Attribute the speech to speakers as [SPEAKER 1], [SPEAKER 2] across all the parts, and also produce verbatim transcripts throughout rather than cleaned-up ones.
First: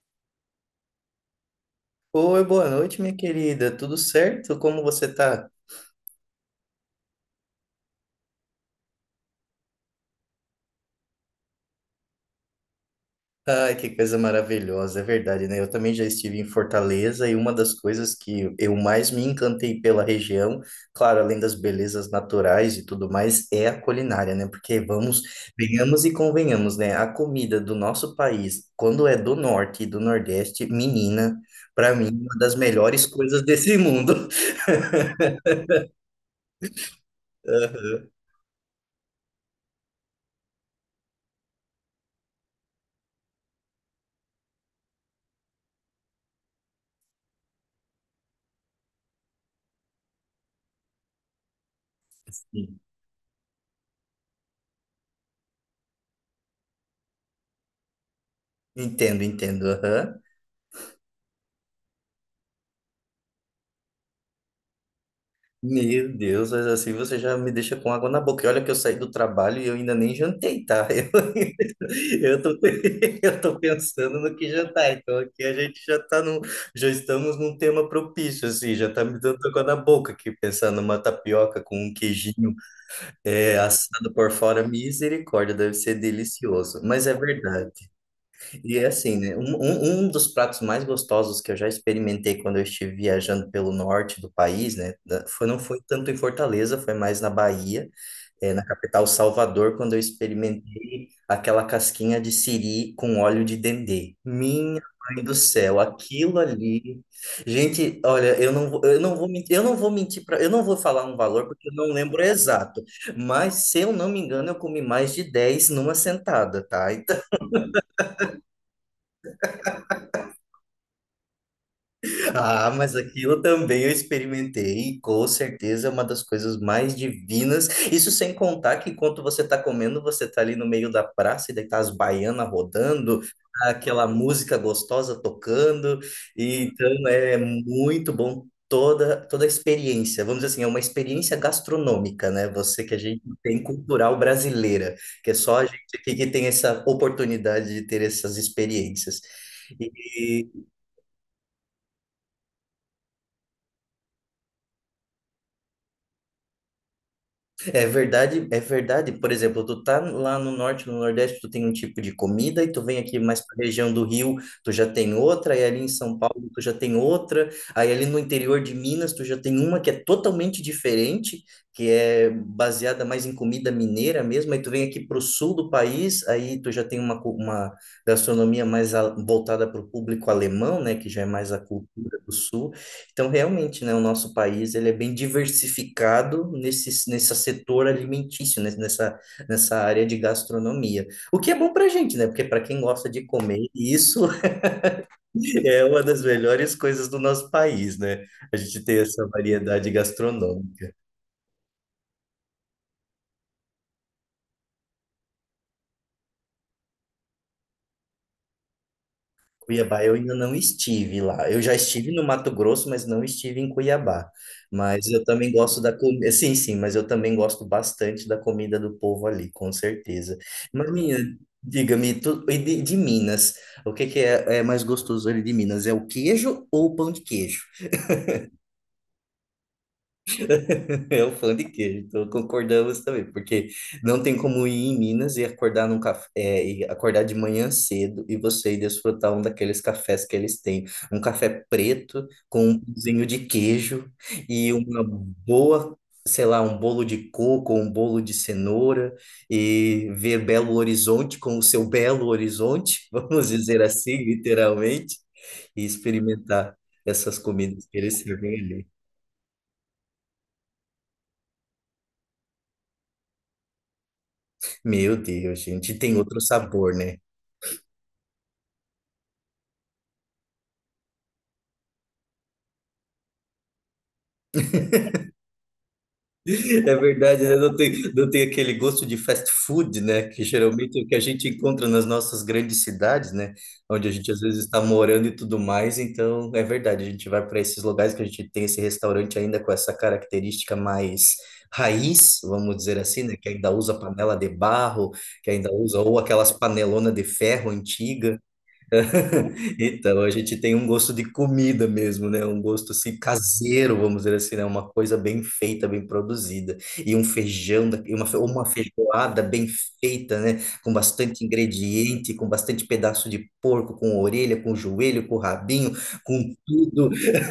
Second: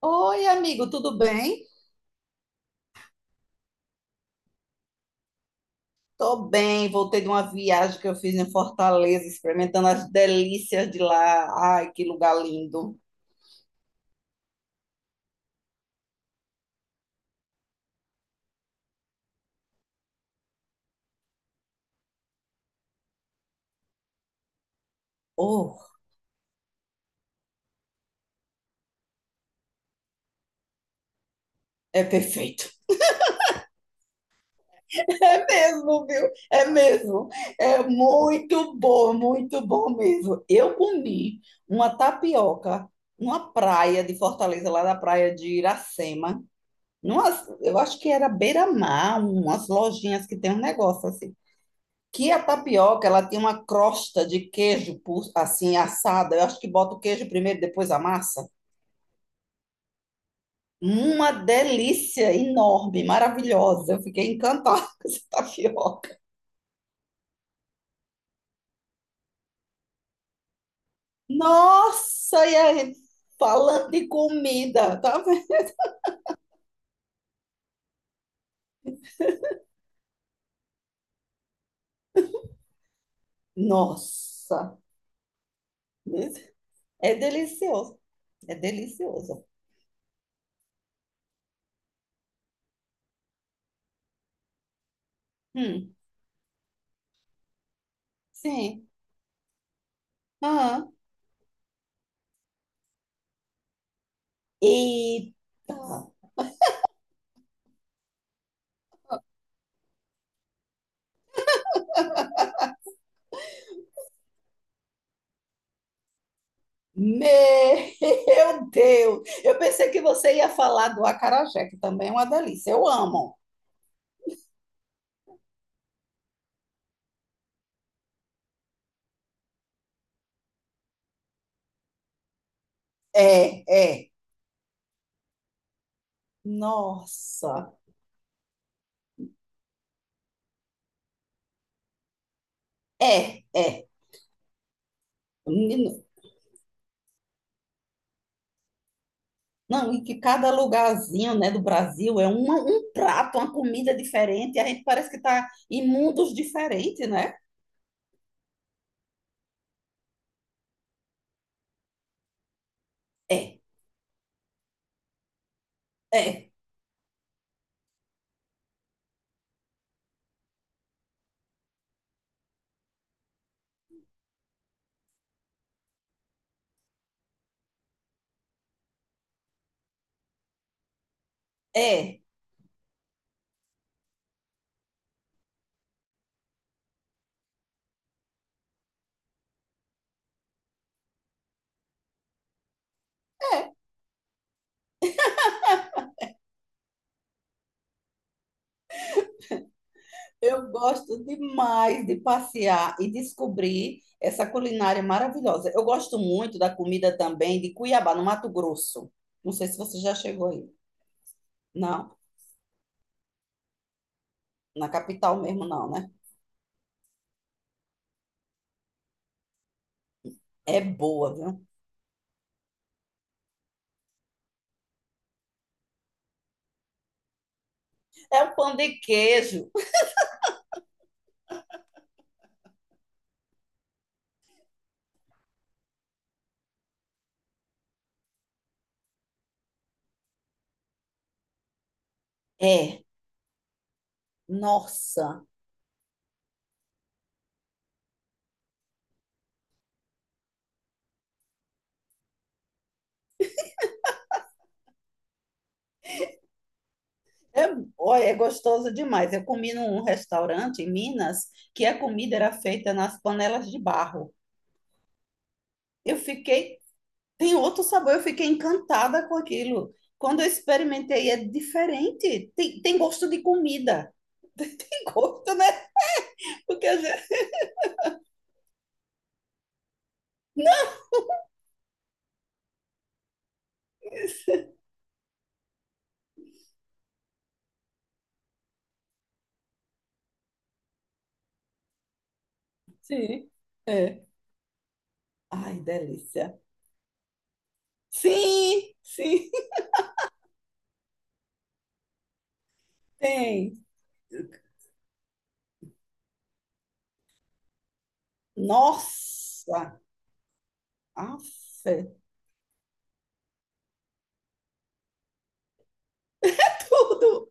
[SPEAKER 1] Oi, amigo, tudo bem?
[SPEAKER 2] Oi, boa noite, minha querida. Tudo certo? Como você tá?
[SPEAKER 1] Tô bem, voltei de uma viagem que eu fiz em Fortaleza, experimentando as delícias de lá. Ai, que lugar lindo.
[SPEAKER 2] Ai, que coisa maravilhosa, é verdade, né? Eu também já estive em Fortaleza e uma das coisas que eu mais me encantei pela região, claro, além das belezas naturais e tudo mais, é a culinária, né? Porque vamos,
[SPEAKER 1] Oh,
[SPEAKER 2] venhamos e convenhamos, né? A comida do nosso país, quando é do norte e do nordeste, menina, para
[SPEAKER 1] é
[SPEAKER 2] mim, é uma das
[SPEAKER 1] perfeito.
[SPEAKER 2] melhores coisas desse mundo.
[SPEAKER 1] É mesmo, viu? É mesmo. É
[SPEAKER 2] Aham,
[SPEAKER 1] muito bom, muito bom mesmo. Eu comi uma tapioca numa praia de Fortaleza, lá da praia de Iracema. Numas, eu acho que era beira-mar, umas lojinhas que tem um negócio assim, que a
[SPEAKER 2] sim.
[SPEAKER 1] tapioca ela tem uma crosta de queijo assim assada. Eu acho que bota o queijo primeiro, depois a massa.
[SPEAKER 2] Entendo, entendo. Aham.
[SPEAKER 1] Uma delícia enorme, maravilhosa. Eu fiquei encantada com essa
[SPEAKER 2] Meu
[SPEAKER 1] tapioca.
[SPEAKER 2] Deus, mas assim você já me deixa com água na boca. E olha que eu saí do trabalho e eu ainda nem jantei, tá? Eu, eu
[SPEAKER 1] Nossa, e
[SPEAKER 2] tô,
[SPEAKER 1] aí,
[SPEAKER 2] eu tô
[SPEAKER 1] falando de
[SPEAKER 2] pensando no que jantar.
[SPEAKER 1] comida,
[SPEAKER 2] Então
[SPEAKER 1] tá
[SPEAKER 2] aqui
[SPEAKER 1] vendo?
[SPEAKER 2] a gente já tá num, já estamos num tema propício, assim, já tá me dando água na boca aqui, pensando numa tapioca com um queijinho é, assado por fora.
[SPEAKER 1] Nossa,
[SPEAKER 2] Misericórdia, deve ser delicioso. Mas é
[SPEAKER 1] é
[SPEAKER 2] verdade.
[SPEAKER 1] delicioso. É
[SPEAKER 2] E é assim, né? Um,
[SPEAKER 1] delicioso.
[SPEAKER 2] um, um dos pratos mais gostosos que eu já experimentei quando eu estive viajando pelo norte do país, né? Da- Foi, não foi
[SPEAKER 1] Hum,
[SPEAKER 2] tanto em Fortaleza, foi mais na Bahia, eh, na
[SPEAKER 1] sim.
[SPEAKER 2] capital Salvador, quando eu
[SPEAKER 1] Aham.
[SPEAKER 2] experimentei aquela casquinha de siri com óleo de dendê. Minha mãe
[SPEAKER 1] Eita,
[SPEAKER 2] do céu, aquilo ali. Gente, olha, eu não, vou- eu não vou mentir, eu não vou mentir para, eu não vou falar um valor porque eu não lembro exato, mas se eu não me engano, eu comi mais de dez numa sentada, tá? Então,
[SPEAKER 1] meu Deus! Eu pensei que você ia falar do acarajé, que também é uma
[SPEAKER 2] ah,
[SPEAKER 1] delícia. Eu
[SPEAKER 2] mas
[SPEAKER 1] amo.
[SPEAKER 2] aquilo também eu experimentei, e com certeza é uma das coisas mais divinas. Isso sem contar que enquanto você está comendo, você está ali no meio da praça e daí tá as baianas rodando,
[SPEAKER 1] É,
[SPEAKER 2] tá aquela
[SPEAKER 1] é.
[SPEAKER 2] música gostosa tocando. E então é
[SPEAKER 1] Nossa.
[SPEAKER 2] muito bom toda toda a experiência. Vamos dizer assim, é uma experiência gastronômica, né? Você que a gente
[SPEAKER 1] É,
[SPEAKER 2] tem
[SPEAKER 1] é.
[SPEAKER 2] cultural brasileira, que é só a
[SPEAKER 1] Menino,
[SPEAKER 2] gente aqui que tem essa oportunidade de ter essas experiências.
[SPEAKER 1] não, e que
[SPEAKER 2] E
[SPEAKER 1] cada lugarzinho, né, do Brasil é uma- um prato, uma comida diferente, e a gente parece que tá em mundos diferentes, né?
[SPEAKER 2] É verdade, é verdade. Por exemplo, tu tá lá no norte, no nordeste, tu tem um tipo de comida, e tu vem aqui mais para
[SPEAKER 1] É,
[SPEAKER 2] a região do Rio, tu já tem outra, e ali em São Paulo
[SPEAKER 1] é,
[SPEAKER 2] tu já tem outra, aí ali no interior de Minas tu já tem uma que é totalmente diferente, que é baseada mais em comida mineira mesmo, aí tu vem aqui para o sul do país, aí tu já tem uma, cu- uma gastronomia mais a- voltada para o público alemão, né, que já é mais a cultura
[SPEAKER 1] é.
[SPEAKER 2] do sul. Então, realmente, né, o nosso país ele é bem diversificado nesse, nesse setor alimentício, né, nessa, nessa área de gastronomia. O que é bom para a gente, né? Porque para quem gosta de comer, isso é uma das melhores coisas do nosso país, né? A gente tem essa variedade
[SPEAKER 1] Eu
[SPEAKER 2] gastronômica.
[SPEAKER 1] gosto demais de passear e descobrir essa culinária maravilhosa. Eu gosto muito da comida também de Cuiabá, no Mato Grosso. Não sei se você
[SPEAKER 2] Cuiabá eu
[SPEAKER 1] já
[SPEAKER 2] ainda
[SPEAKER 1] chegou
[SPEAKER 2] não
[SPEAKER 1] aí.
[SPEAKER 2] estive lá. Eu já estive
[SPEAKER 1] Não,
[SPEAKER 2] no Mato Grosso, mas não estive em Cuiabá.
[SPEAKER 1] na
[SPEAKER 2] Mas eu
[SPEAKER 1] capital
[SPEAKER 2] também
[SPEAKER 1] mesmo
[SPEAKER 2] gosto
[SPEAKER 1] não,
[SPEAKER 2] da
[SPEAKER 1] né?
[SPEAKER 2] comida. Sim, sim, mas eu também gosto bastante da comida do povo ali, com certeza.
[SPEAKER 1] É
[SPEAKER 2] Mas, minha,
[SPEAKER 1] boa, viu?
[SPEAKER 2] diga-me, tu... e de, de Minas, o que que é, é mais gostoso ali de Minas? É o queijo ou o pão de queijo?
[SPEAKER 1] É o pão de queijo.
[SPEAKER 2] É o fã de queijo, então concordamos também, porque não tem como ir em Minas e acordar num café, é, e acordar de manhã cedo e você ir desfrutar um daqueles cafés que eles têm, um café preto com um
[SPEAKER 1] É,
[SPEAKER 2] pãozinho de queijo e uma
[SPEAKER 1] nossa.
[SPEAKER 2] boa, sei lá, um bolo de coco, um bolo de cenoura e ver Belo Horizonte com o seu Belo Horizonte, vamos dizer assim, literalmente, e experimentar essas
[SPEAKER 1] É,
[SPEAKER 2] comidas que eles
[SPEAKER 1] olha, é
[SPEAKER 2] servem ali.
[SPEAKER 1] gostoso demais. Eu comi num restaurante em Minas que a comida era feita nas panelas de barro.
[SPEAKER 2] Meu Deus, gente, tem
[SPEAKER 1] Eu
[SPEAKER 2] outro
[SPEAKER 1] fiquei,
[SPEAKER 2] sabor, né?
[SPEAKER 1] tem outro sabor, eu fiquei encantada com aquilo. Quando eu experimentei, é diferente. Tem, tem gosto de comida. Tem gosto, né? Porque
[SPEAKER 2] É
[SPEAKER 1] a gente.
[SPEAKER 2] verdade, né? Não tem, não tem aquele gosto de fast food, né? Que
[SPEAKER 1] Não.
[SPEAKER 2] geralmente é o que a gente encontra nas nossas grandes cidades, né? Onde a gente às vezes está morando e tudo mais. Então, é verdade, a gente vai para esses lugares que a gente tem esse restaurante ainda com essa característica mais raiz, vamos dizer assim, né? Que
[SPEAKER 1] Sim,
[SPEAKER 2] ainda usa
[SPEAKER 1] é.
[SPEAKER 2] panela de barro, que ainda
[SPEAKER 1] Ai,
[SPEAKER 2] usa ou aquelas
[SPEAKER 1] delícia.
[SPEAKER 2] panelonas de ferro antiga.
[SPEAKER 1] Sim, sim,
[SPEAKER 2] Então, a gente tem um gosto de comida mesmo, né? Um gosto assim
[SPEAKER 1] tem.
[SPEAKER 2] caseiro, vamos dizer assim, né? Uma coisa bem feita, bem produzida. E um feijão, da- e uma, fe- uma feijoada bem
[SPEAKER 1] Nossa,
[SPEAKER 2] feita, né? Com bastante
[SPEAKER 1] afe.
[SPEAKER 2] ingrediente, com bastante pedaço de porco, com orelha, com joelho, com rabinho, com tudo.
[SPEAKER 1] Tudo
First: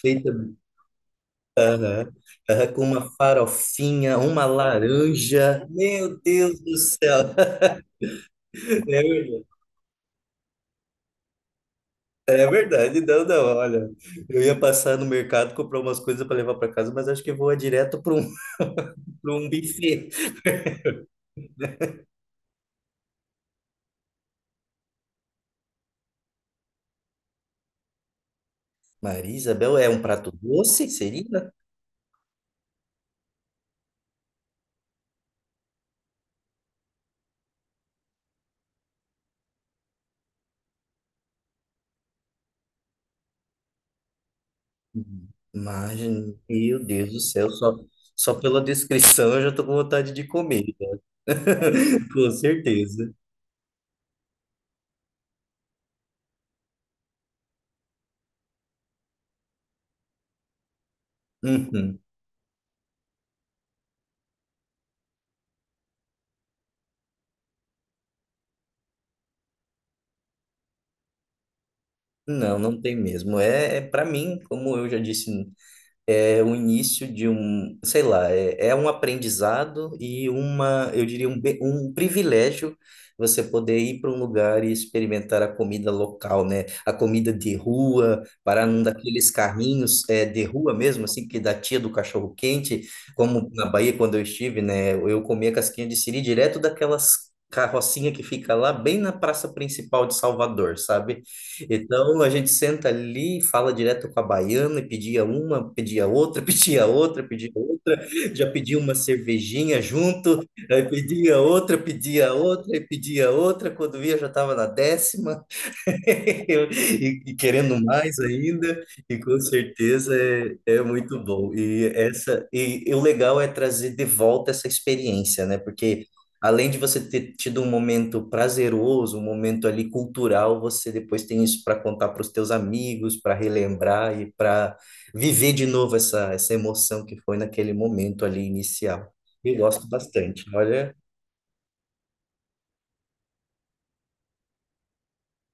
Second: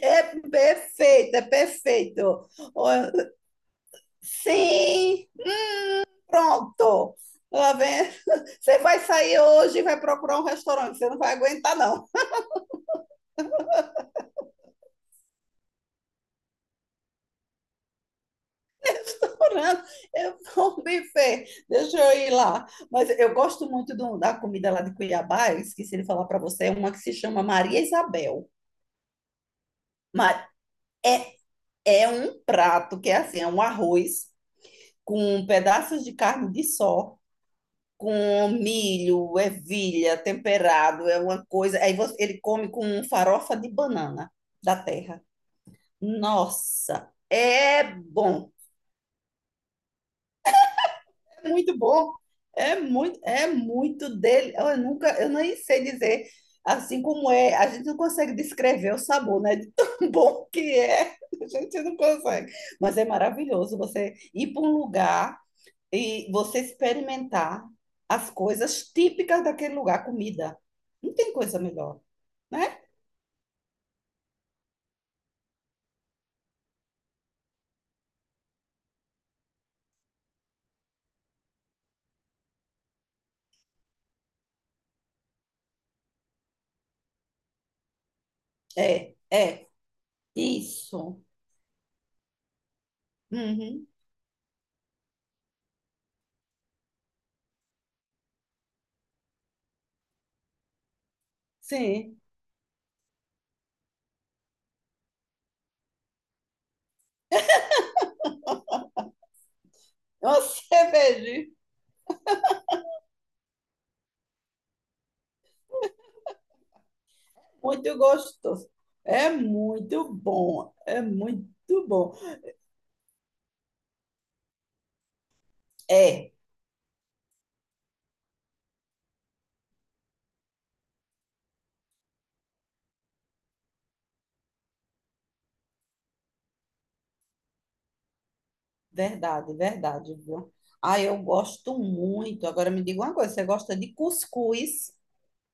[SPEAKER 1] é perfeito, é perfeito.
[SPEAKER 2] ah, com
[SPEAKER 1] Ó,
[SPEAKER 2] uma farofinha, uma
[SPEAKER 1] sim,
[SPEAKER 2] laranja. Meu Deus do
[SPEAKER 1] pronto.
[SPEAKER 2] céu!
[SPEAKER 1] Lá vem. Você vai sair hoje e vai procurar um restaurante. Você não vai aguentar, não.
[SPEAKER 2] É verdade, não, não, olha, eu ia passar no mercado comprar umas coisas para levar para casa, mas acho que eu vou direto para um, para um
[SPEAKER 1] Procurando.
[SPEAKER 2] buffet.
[SPEAKER 1] Eu vou um buffet, deixa eu ir lá. Mas eu gosto muito do- da comida lá de Cuiabá, eu esqueci de falar para você, é uma que se chama Maria Isabel.
[SPEAKER 2] Maria Isabel, é um prato
[SPEAKER 1] Mas
[SPEAKER 2] doce, seria?
[SPEAKER 1] é um prato que é assim, é um arroz com pedaços de carne de sol, com milho, ervilha, temperado, é uma coisa. Aí você- ele come com farofa de banana da terra.
[SPEAKER 2] Mas, meu
[SPEAKER 1] Nossa,
[SPEAKER 2] Deus do céu, só,
[SPEAKER 1] é
[SPEAKER 2] só
[SPEAKER 1] bom.
[SPEAKER 2] pela descrição eu já tô com vontade de comer.
[SPEAKER 1] É muito bom.
[SPEAKER 2] Com
[SPEAKER 1] É
[SPEAKER 2] certeza.
[SPEAKER 1] muito, é muito dele. Eu nunca, eu nem sei dizer assim como é. A gente não consegue descrever o sabor, né? De tão bom que é. A gente não
[SPEAKER 2] Uhum.
[SPEAKER 1] consegue. Mas é maravilhoso você ir para um lugar e você experimentar as coisas típicas daquele lugar, comida. Não tem coisa melhor,
[SPEAKER 2] Não,
[SPEAKER 1] né?
[SPEAKER 2] não tem mesmo. É, é para mim, como eu já disse é o início de um, sei lá, é, é um aprendizado e uma, eu diria, um, be- um privilégio você poder ir para um lugar e experimentar a comida local, né? A comida de rua, parar num
[SPEAKER 1] É,
[SPEAKER 2] daqueles
[SPEAKER 1] é.
[SPEAKER 2] carrinhos é, de rua mesmo,
[SPEAKER 1] Isso.
[SPEAKER 2] assim, que da tia do cachorro-quente, como na
[SPEAKER 1] Uhum.
[SPEAKER 2] Bahia, quando eu estive, né? Eu comia casquinha de siri direto daquelas carrocinha que fica lá bem na praça principal de Salvador, sabe?
[SPEAKER 1] Sim.
[SPEAKER 2] Então a gente senta ali, fala direto com a baiana, e pedia uma, pedia outra, pedia outra, pedia outra, já pedia uma cervejinha
[SPEAKER 1] Uma
[SPEAKER 2] junto, aí pedia
[SPEAKER 1] cerveja.
[SPEAKER 2] outra, pedia outra, e pedia outra, quando via já estava na décima. E, e querendo
[SPEAKER 1] Muito
[SPEAKER 2] mais
[SPEAKER 1] gostoso.
[SPEAKER 2] ainda, e
[SPEAKER 1] É
[SPEAKER 2] com
[SPEAKER 1] muito
[SPEAKER 2] certeza é,
[SPEAKER 1] bom,
[SPEAKER 2] é
[SPEAKER 1] é
[SPEAKER 2] muito bom. E
[SPEAKER 1] muito bom.
[SPEAKER 2] essa e, e o legal é trazer de volta essa experiência, né? Porque
[SPEAKER 1] É,
[SPEAKER 2] além de você ter tido um momento prazeroso, um momento ali cultural, você depois tem isso para contar para os teus amigos, para relembrar e para viver de novo essa, essa emoção que foi naquele momento ali inicial.
[SPEAKER 1] verdade,
[SPEAKER 2] E gosto
[SPEAKER 1] verdade,
[SPEAKER 2] bastante.
[SPEAKER 1] viu?
[SPEAKER 2] Olha,
[SPEAKER 1] Ah, eu gosto muito. Agora me diga uma coisa, você gosta de cuscuz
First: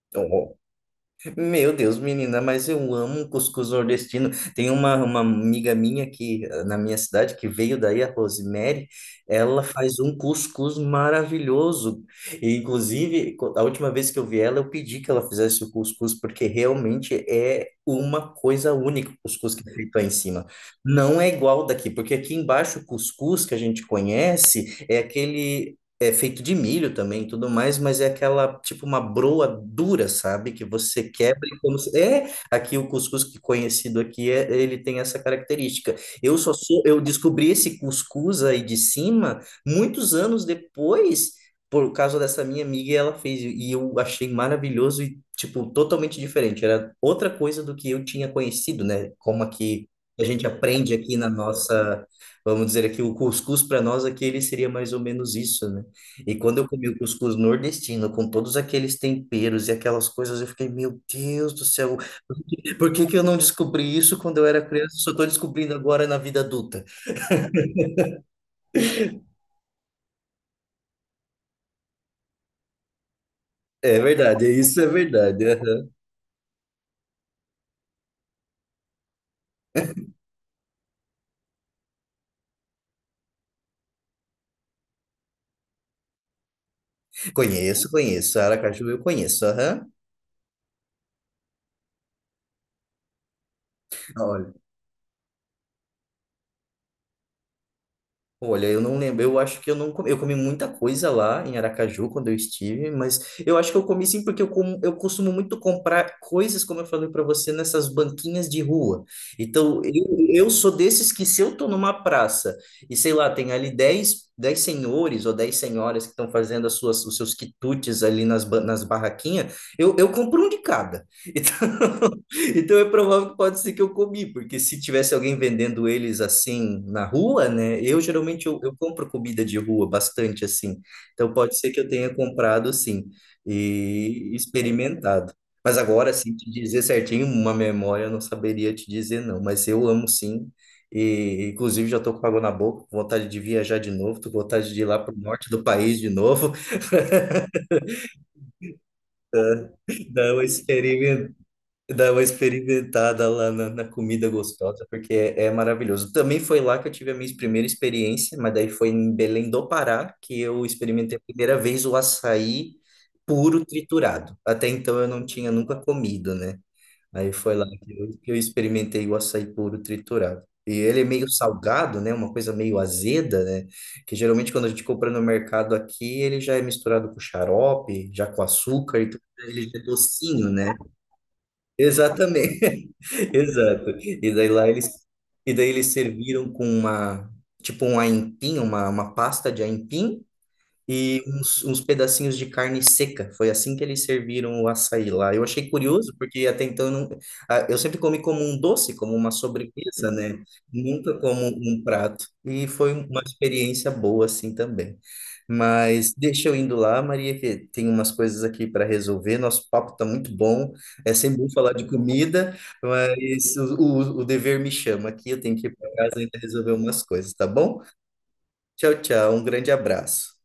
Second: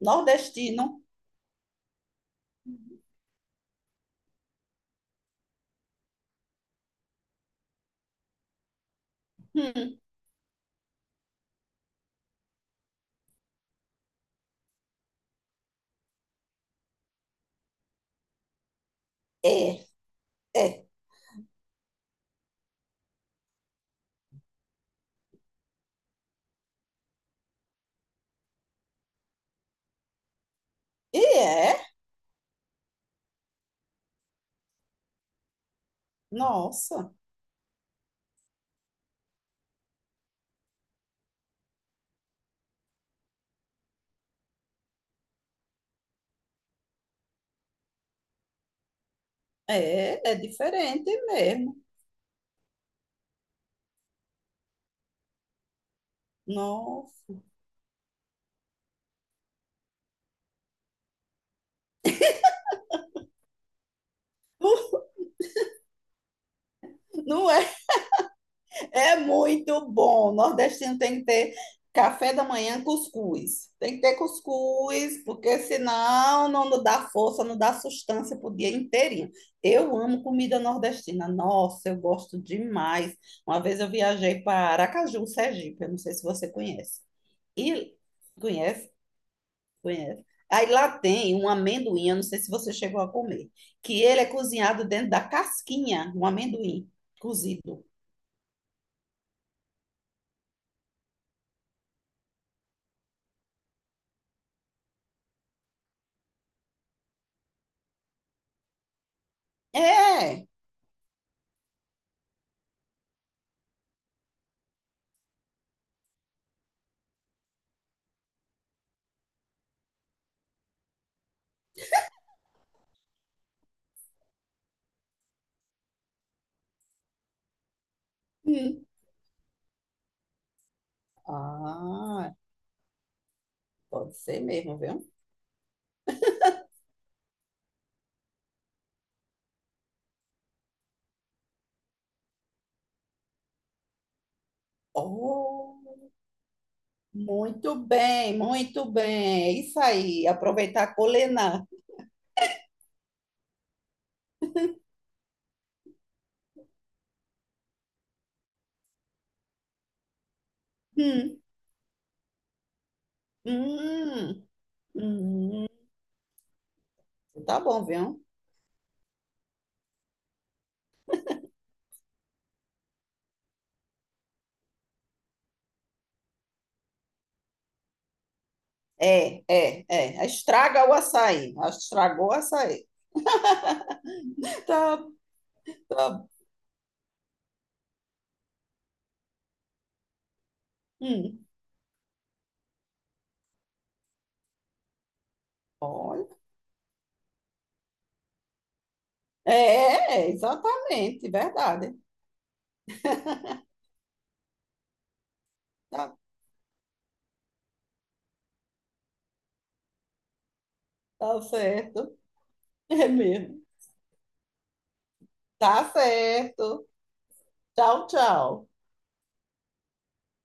[SPEAKER 1] nordestino?
[SPEAKER 2] meu Deus, menina, mas eu amo um cuscuz nordestino. Tem uma, uma amiga minha aqui eh, na minha cidade que veio daí, a Rosemary, ela faz
[SPEAKER 1] Hum,
[SPEAKER 2] um cuscuz maravilhoso. E, inclusive, co- a última vez que eu vi ela, eu pedi que ela fizesse o cuscuz, porque realmente é uma coisa única o cuscuz que é
[SPEAKER 1] é,
[SPEAKER 2] feito aí em cima.
[SPEAKER 1] é.
[SPEAKER 2] Não é igual daqui, porque aqui embaixo o cuscuz que a gente conhece é aquele é feito de milho também, e tudo mais, mas é aquela, tipo, uma broa dura, sabe? Que você
[SPEAKER 1] E
[SPEAKER 2] quebra e como
[SPEAKER 1] é?
[SPEAKER 2] se... É, aqui o cuscuz que conhecido aqui, é, ele tem essa característica. Eu só sou, eu
[SPEAKER 1] Nossa,
[SPEAKER 2] descobri esse cuscuz aí de cima muitos anos depois, por causa dessa minha amiga, e ela fez, e eu achei maravilhoso e, tipo, totalmente diferente. Era outra coisa do que eu tinha conhecido, né? Como aqui a
[SPEAKER 1] é, é
[SPEAKER 2] gente aprende
[SPEAKER 1] diferente
[SPEAKER 2] aqui na
[SPEAKER 1] mesmo.
[SPEAKER 2] nossa, vamos dizer aqui, o cuscuz para nós aqui, ele seria mais ou menos isso, né? E quando eu comi o
[SPEAKER 1] Nossa.
[SPEAKER 2] cuscuz nordestino, com todos aqueles temperos e aquelas coisas, eu fiquei, meu Deus do céu, por que que eu não descobri isso quando eu era criança? Só estou descobrindo agora na vida adulta.
[SPEAKER 1] Não é. É muito bom. Nordestino tem que ter café da manhã, cuscuz. Tem
[SPEAKER 2] É
[SPEAKER 1] que ter
[SPEAKER 2] verdade, isso é
[SPEAKER 1] cuscuz,
[SPEAKER 2] verdade.
[SPEAKER 1] porque
[SPEAKER 2] Aham.
[SPEAKER 1] senão não não dá força, não dá sustância para o dia inteirinho. Eu amo comida nordestina. Nossa, eu gosto demais. Uma vez eu viajei para Aracaju, Sergipe. Eu não sei se você conhece.
[SPEAKER 2] Conheço,
[SPEAKER 1] E
[SPEAKER 2] conheço. Aracaju
[SPEAKER 1] conhece?
[SPEAKER 2] eu conheço. Aham.
[SPEAKER 1] Conhece. Aí lá tem um amendoim, eu não sei se você chegou a comer, que ele é cozinhado dentro da casquinha, um amendoim cozido.
[SPEAKER 2] Olha, eu não lembro. Eu acho que eu não comi. Eu comi muita coisa lá em Aracaju quando eu estive, mas eu acho que eu comi sim porque eu, como, eu costumo muito comprar coisas, como eu falei para você, nessas banquinhas de rua. Então, eu,
[SPEAKER 1] É!
[SPEAKER 2] eu, sou desses que se eu tô numa praça e sei lá, tem ali dez dez senhores ou dez senhoras que estão fazendo as suas, os seus quitutes ali nas, ba- nas barraquinhas, eu, eu compro um de cada. Então, então é provável que pode ser que eu comi, porque se tivesse alguém vendendo eles assim na rua, né? Eu geralmente eu, eu
[SPEAKER 1] Hum.
[SPEAKER 2] compro comida de rua bastante assim. Então pode ser que eu tenha
[SPEAKER 1] Ah,
[SPEAKER 2] comprado sim
[SPEAKER 1] pode
[SPEAKER 2] e
[SPEAKER 1] ser mesmo, viu?
[SPEAKER 2] experimentado. Mas agora assim te dizer certinho uma memória eu não saberia te dizer não, mas eu amo sim. E inclusive já estou com água na boca, com vontade de viajar de novo, tô com vontade de ir lá para o norte do
[SPEAKER 1] Oh,
[SPEAKER 2] país de novo,
[SPEAKER 1] muito bem, muito bem. É isso aí,
[SPEAKER 2] dar uma
[SPEAKER 1] aproveitar a
[SPEAKER 2] experimentada.
[SPEAKER 1] colena.
[SPEAKER 2] Dá uma experimentada lá na, na comida gostosa, porque é, é maravilhoso. Também foi lá que eu tive a minha primeira experiência, mas daí foi em Belém do Pará que eu experimentei a
[SPEAKER 1] Hum,
[SPEAKER 2] primeira vez o açaí puro triturado.
[SPEAKER 1] hum,
[SPEAKER 2] Até então eu não tinha
[SPEAKER 1] hum.
[SPEAKER 2] nunca comido, né? Aí foi
[SPEAKER 1] Tá
[SPEAKER 2] lá
[SPEAKER 1] bom,
[SPEAKER 2] que eu,
[SPEAKER 1] viu?
[SPEAKER 2] que eu experimentei o açaí puro triturado. E ele é meio salgado, né? Uma coisa meio azeda, né? Que geralmente quando a gente compra no mercado aqui, ele já é misturado com xarope, já com açúcar, então
[SPEAKER 1] É,
[SPEAKER 2] ele já é
[SPEAKER 1] é, é.
[SPEAKER 2] docinho, né?
[SPEAKER 1] Estraga o açaí. Estragou o açaí.
[SPEAKER 2] Exatamente. Exato. E daí lá eles,
[SPEAKER 1] Tá,
[SPEAKER 2] e daí eles
[SPEAKER 1] tá.
[SPEAKER 2] serviram com uma, tipo um aipim, uma, uma pasta de aipim, e
[SPEAKER 1] Hum.
[SPEAKER 2] uns, uns pedacinhos de carne seca. Foi assim que eles serviram o açaí lá. Eu achei curioso,
[SPEAKER 1] Olha.
[SPEAKER 2] porque até então eu, não, ah, eu sempre comi como um doce, como uma sobremesa,
[SPEAKER 1] É, é,
[SPEAKER 2] né? Nunca
[SPEAKER 1] exatamente,
[SPEAKER 2] como um
[SPEAKER 1] verdade.
[SPEAKER 2] prato. E foi uma experiência boa assim também.
[SPEAKER 1] Tá,
[SPEAKER 2] Mas deixa eu indo lá, Maria, que tem umas coisas aqui para resolver. Nosso papo tá muito bom. É sempre
[SPEAKER 1] tá
[SPEAKER 2] bom falar de
[SPEAKER 1] certo.
[SPEAKER 2] comida,
[SPEAKER 1] É
[SPEAKER 2] mas
[SPEAKER 1] mesmo.
[SPEAKER 2] o, o, o dever me chama aqui. Eu tenho que ir
[SPEAKER 1] Tá
[SPEAKER 2] para casa ainda resolver
[SPEAKER 1] certo.
[SPEAKER 2] umas coisas, tá bom?
[SPEAKER 1] Tchau, tchau.
[SPEAKER 2] Tchau, tchau. Um grande abraço.